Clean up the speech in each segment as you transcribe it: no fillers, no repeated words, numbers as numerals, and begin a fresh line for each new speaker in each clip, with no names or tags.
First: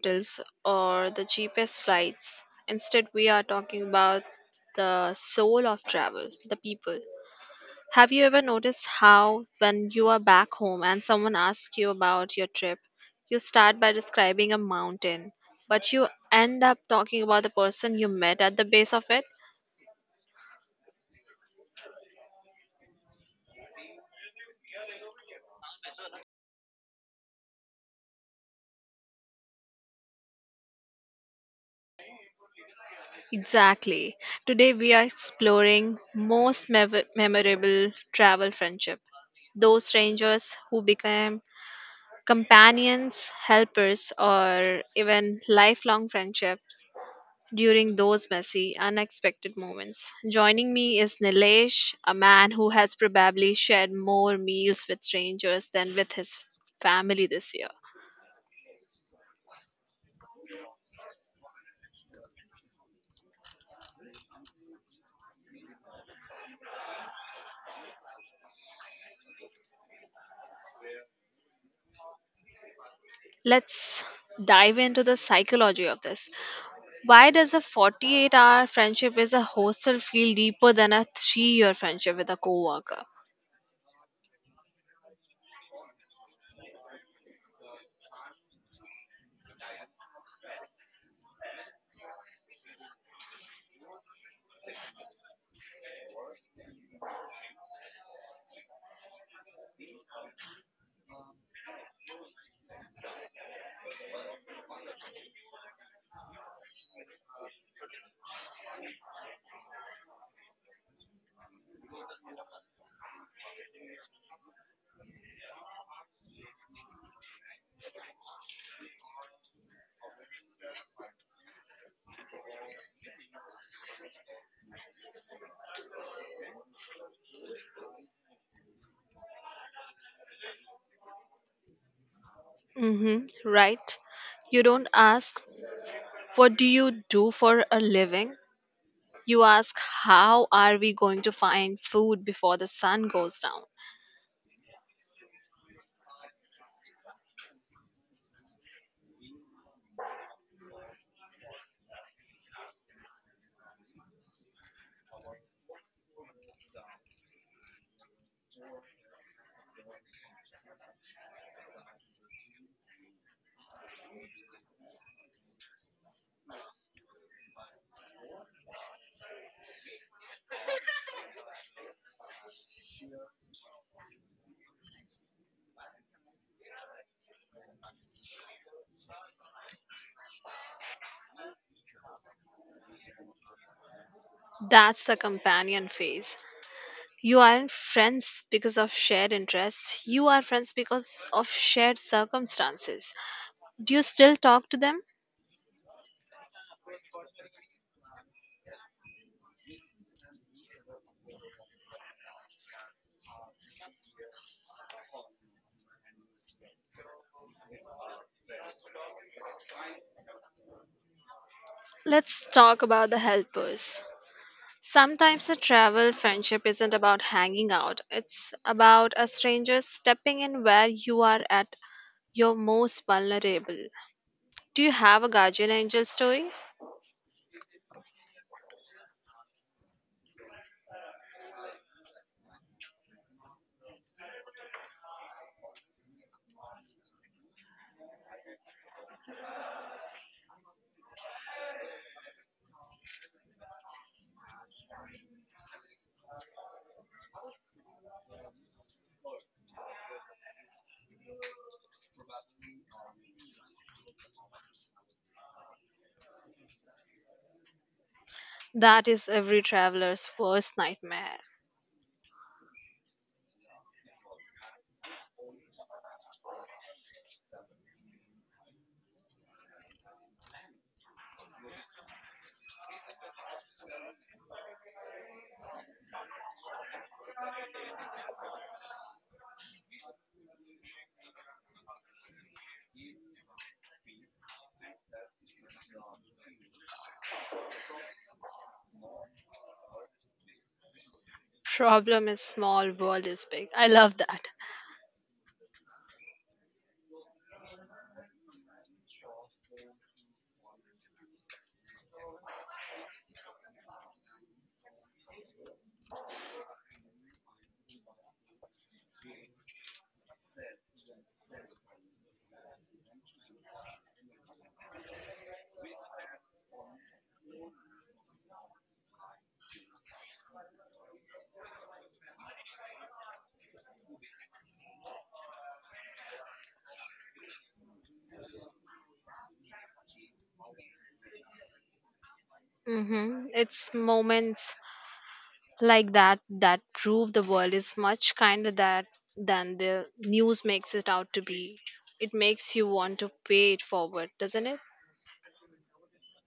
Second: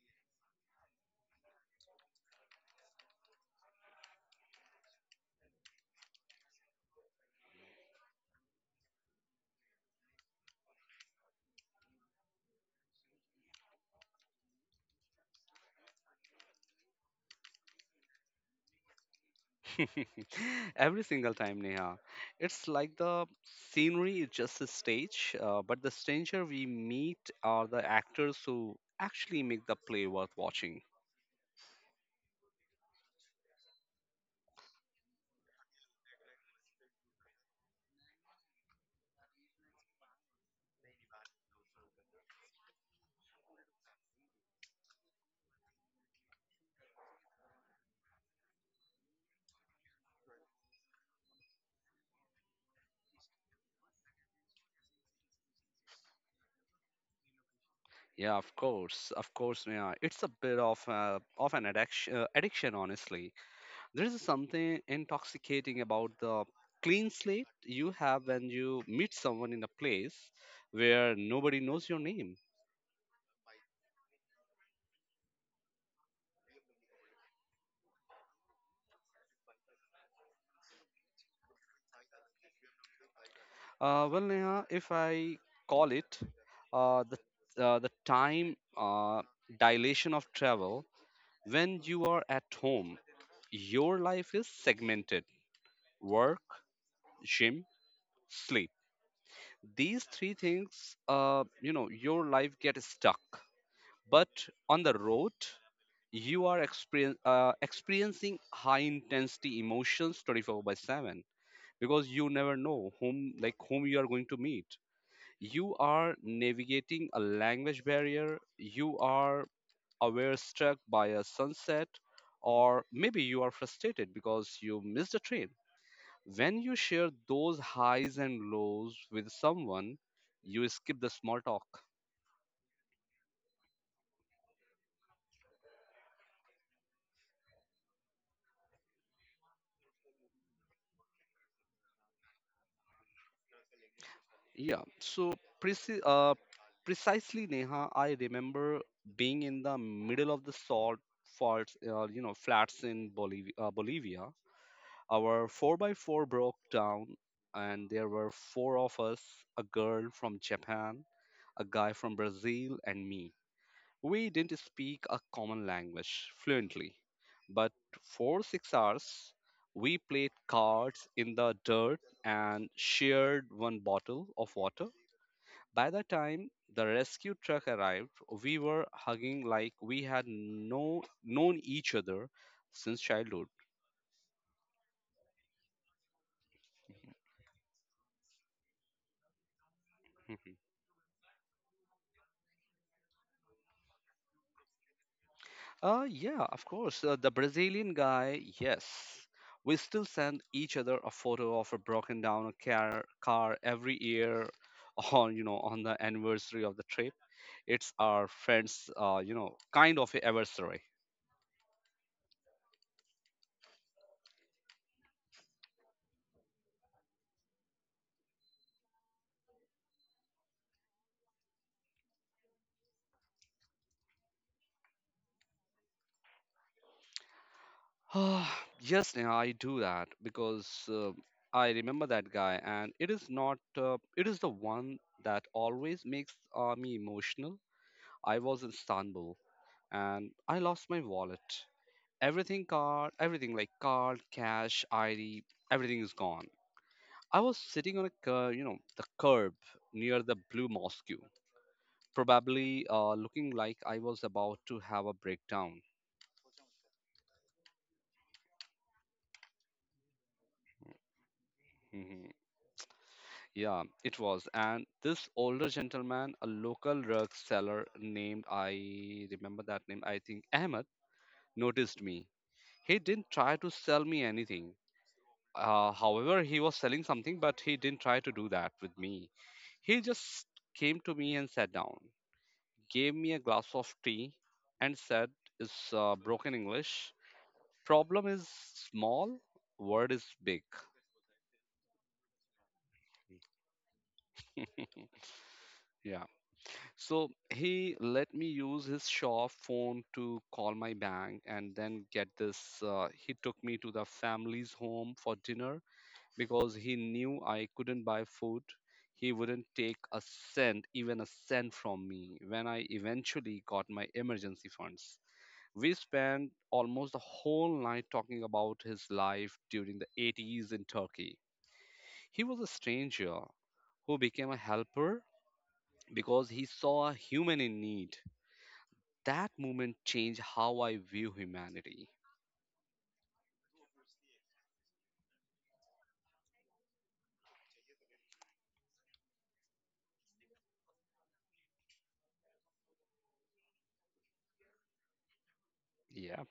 hotels or the cheapest flights. Instead, we are talking about the soul of travel, the people. Have you ever noticed how, when you are back home and someone asks you about your trip, you start by describing a mountain, but you end up talking about the person you met at the base of it?
Every single time, Neha. It's like the scenery is just a stage, but the stranger we meet are the actors who actually make the play worth watching.
Exactly. Today we are exploring most memorable travel friendship. Those strangers who became companions, helpers or even lifelong friendships during those messy unexpected moments. Joining me is Nilesh, a man who has probably shared more meals with strangers than with his family this year.
Yeah, of course, Neha. It's a bit of of an addiction, addiction, honestly. There is something intoxicating about the clean slate you have when you meet someone in a place where nobody knows your name.
Let's dive into the psychology of this. Why does a 48-hour friendship as a hostel feel deeper than a 3 year friendship with a coworker?
Well, Neha, if I call it uh, the the time dilation of travel. When you are at home, your life is segmented: work, gym, sleep. These three things, your life gets stuck. But on the road, you are experiencing high intensity emotions 24 by 7, because you never know whom you are going to meet. You are navigating a language barrier, you are aware struck by a sunset, or maybe you are frustrated because you missed a train. When you share those highs and lows with someone, you skip the small talk.
Mm-hmm, right. You don't ask, what do you do for a living? You ask, how are we going to find food before the sun goes down?
Yeah, so preci- uh, precisely, Neha, I remember being in the middle of the salt flats in Bolivia. Our 4 by 4 broke down, and there were four of us: a girl from Japan, a guy from Brazil, and me. We didn't speak a common language fluently, but for 6 hours, we played cards in the dirt and shared one bottle of water. By the time the rescue truck arrived, we were hugging like we had no, known each other since childhood.
That's the companion phase. You aren't friends because of shared interests. You are friends because of shared circumstances. Do you still talk to them?
Yeah, of course. The Brazilian guy, yes. We still send each other a photo of a broken down car every year on the anniversary of the trip. It's our friends, kind of a anniversary.
Let's talk about the helpers. Sometimes a travel friendship isn't about hanging out, it's about a stranger stepping in where you are at your most vulnerable. Do you have a guardian angel story?
Ah, yes, Neha, I do that because I remember that guy, and it is not, it is the one that always makes me emotional. I was in Istanbul and I lost my wallet. Everything card, everything like card, cash, ID, everything is gone. I was sitting on a the curb near the Blue Mosque, probably looking like I was about to have a breakdown.
That is every traveler's worst nightmare.
Mhm. Yeah, it was. And this older gentleman, a local drug seller named, I remember that name, I think Ahmed, noticed me. He didn't try to sell me anything. However, he was selling something, but he didn't try to do that with me. He just came to me and sat down, gave me a glass of tea, and said, "It's broken English. Problem is small, word is big."
Problem is small, world is big. I love that.
Yeah. So he let me use his shop phone to call my bank and then get this. He took me to the family's home for dinner because he knew I couldn't buy food. He wouldn't take a cent, even a cent from me when I eventually got my emergency funds. We spent almost the whole night talking about his life during the 80s in Turkey. He was a stranger who became a helper because he saw a human in need. That moment changed how I view humanity.
Mm-hmm. It's moments like that that prove the world is much kinder that than the news makes it out to be. It makes you want to pay it forward, doesn't it?
Yeah,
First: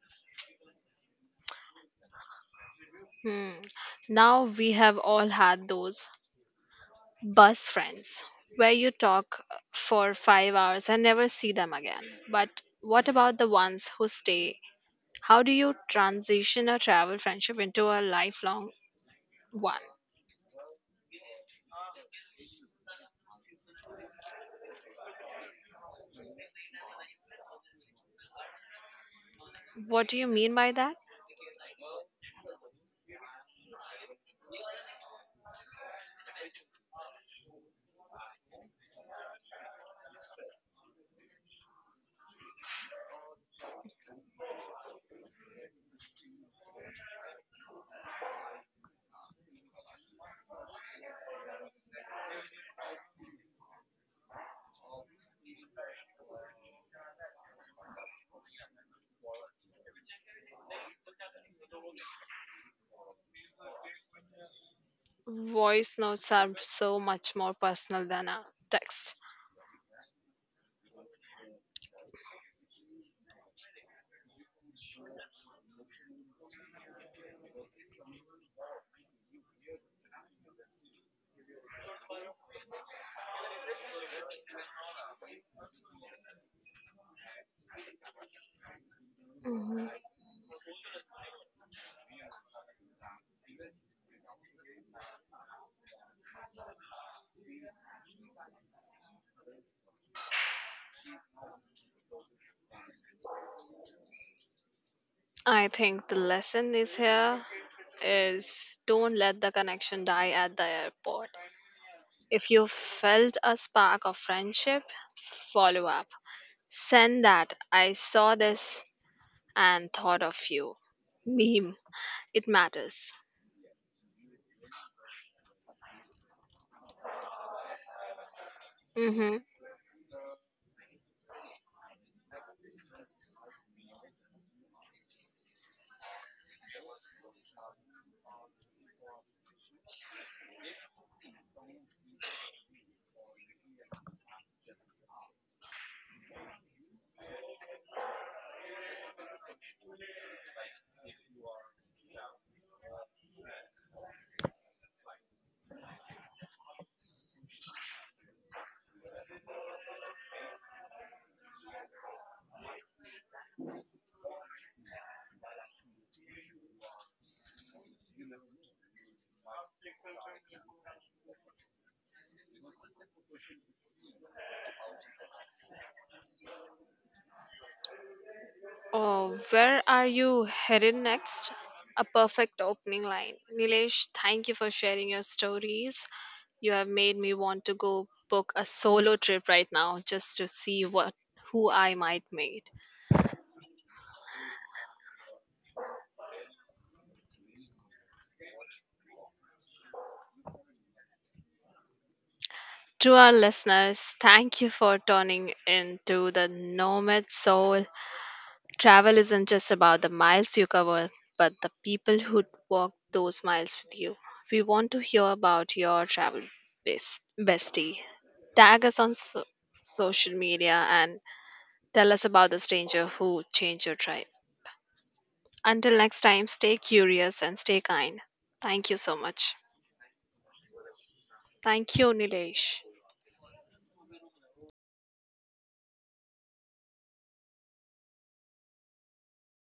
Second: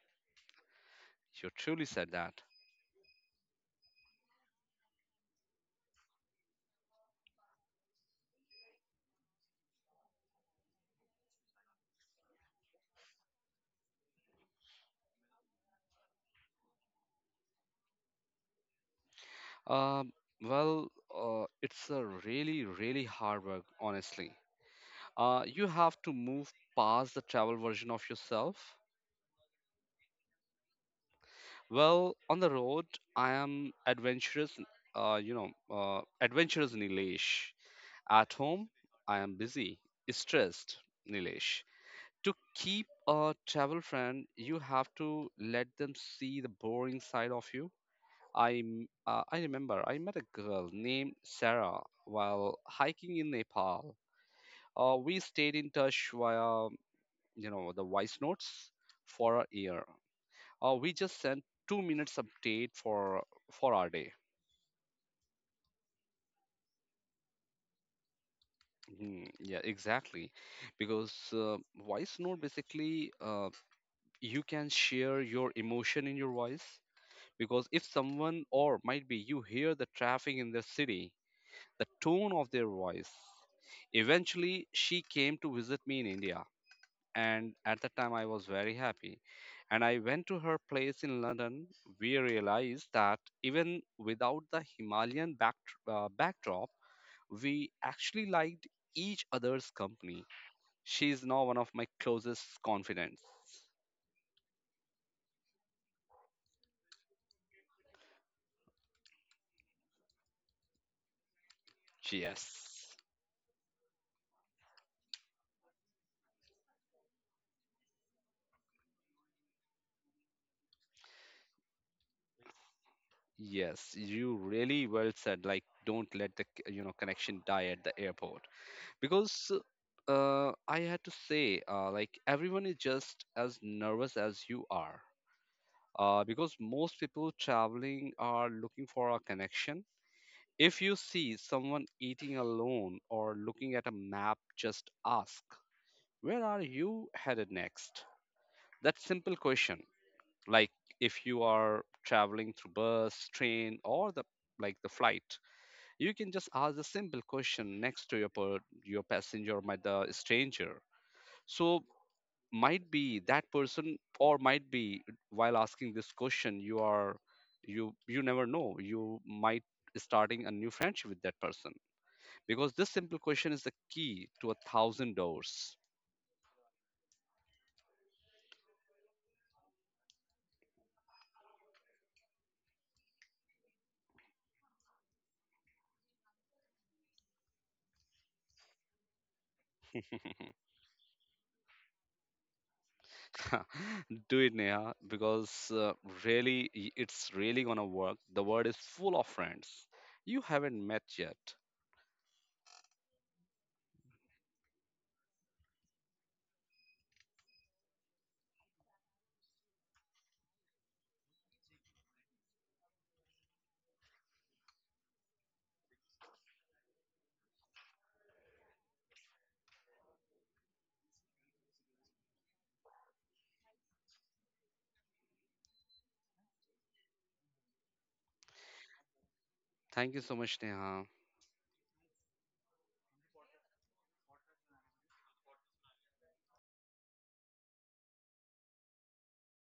you truly said that.
Hmm. Now we have all had those bus friends where you talk for 5 hours and never see them again. But what about the ones who stay? How do you transition a travel friendship into a lifelong one?
Um, well, it's a really, really hard work, honestly. You have to move past the travel version of yourself.
What do you mean by that?
Well, on the road, I am adventurous, adventurous Nilesh. At home, I am busy, stressed Nilesh. To keep a travel friend, you have to let them see the boring side of you. I I remember I met a girl named Sarah while hiking in Nepal. We stayed in touch via the voice notes for a year. We just sent 2 minutes update for our day.
Voice notes are so much more personal than a text.
Yeah, exactly. Because voice note basically, you can share your emotion in your voice. Because if someone or might be you hear the traffic in the city, the tone of their voice. Eventually, she came to visit me in India, and at that time I was very happy. And I
Mhm.
went to her place in London. We realized that even without the backdrop, we actually liked each other's company. She is now one of my closest confidants.
I think the lesson is here is don't let the connection die at the airport. If you
Yes.
felt a spark of friendship, follow up. Send that I saw this and thought of you. Meme. It matters.
Yes, you really well said. Like, don't let the connection die at the airport.
Mm-hmm.
Because I had to say, everyone is just as nervous as you are. Because most people traveling are looking for a connection. If you see someone eating alone or looking at a map, just ask, "Where are you headed next?" That simple question. Like, if you are traveling through bus, train, or the like the flight, you can just ask the simple question next to your passenger or my, the stranger. So might be that person or might be, while asking this question, you are you never know, you might starting a new friendship with that person, because this simple question is the key to a thousand doors.
Oh, where are you headed next? A perfect opening line. Nilesh, thank you for sharing your stories. You have made me want to go book a solo trip right now just to see what who I might meet.
Do it, Neha, because it's really gonna work. The world is full of friends you haven't met yet.
To our listeners, thank you for tuning into the Nomad Soul. Travel isn't just about the miles you cover, but the people who walk those miles with you. We want to hear about your travel bestie. Tag us on social media and tell us about the stranger who changed your tribe. Until next time, stay curious and stay kind. Thank you so much.
Thank you so much, Neha.
Thank you, Nilesh.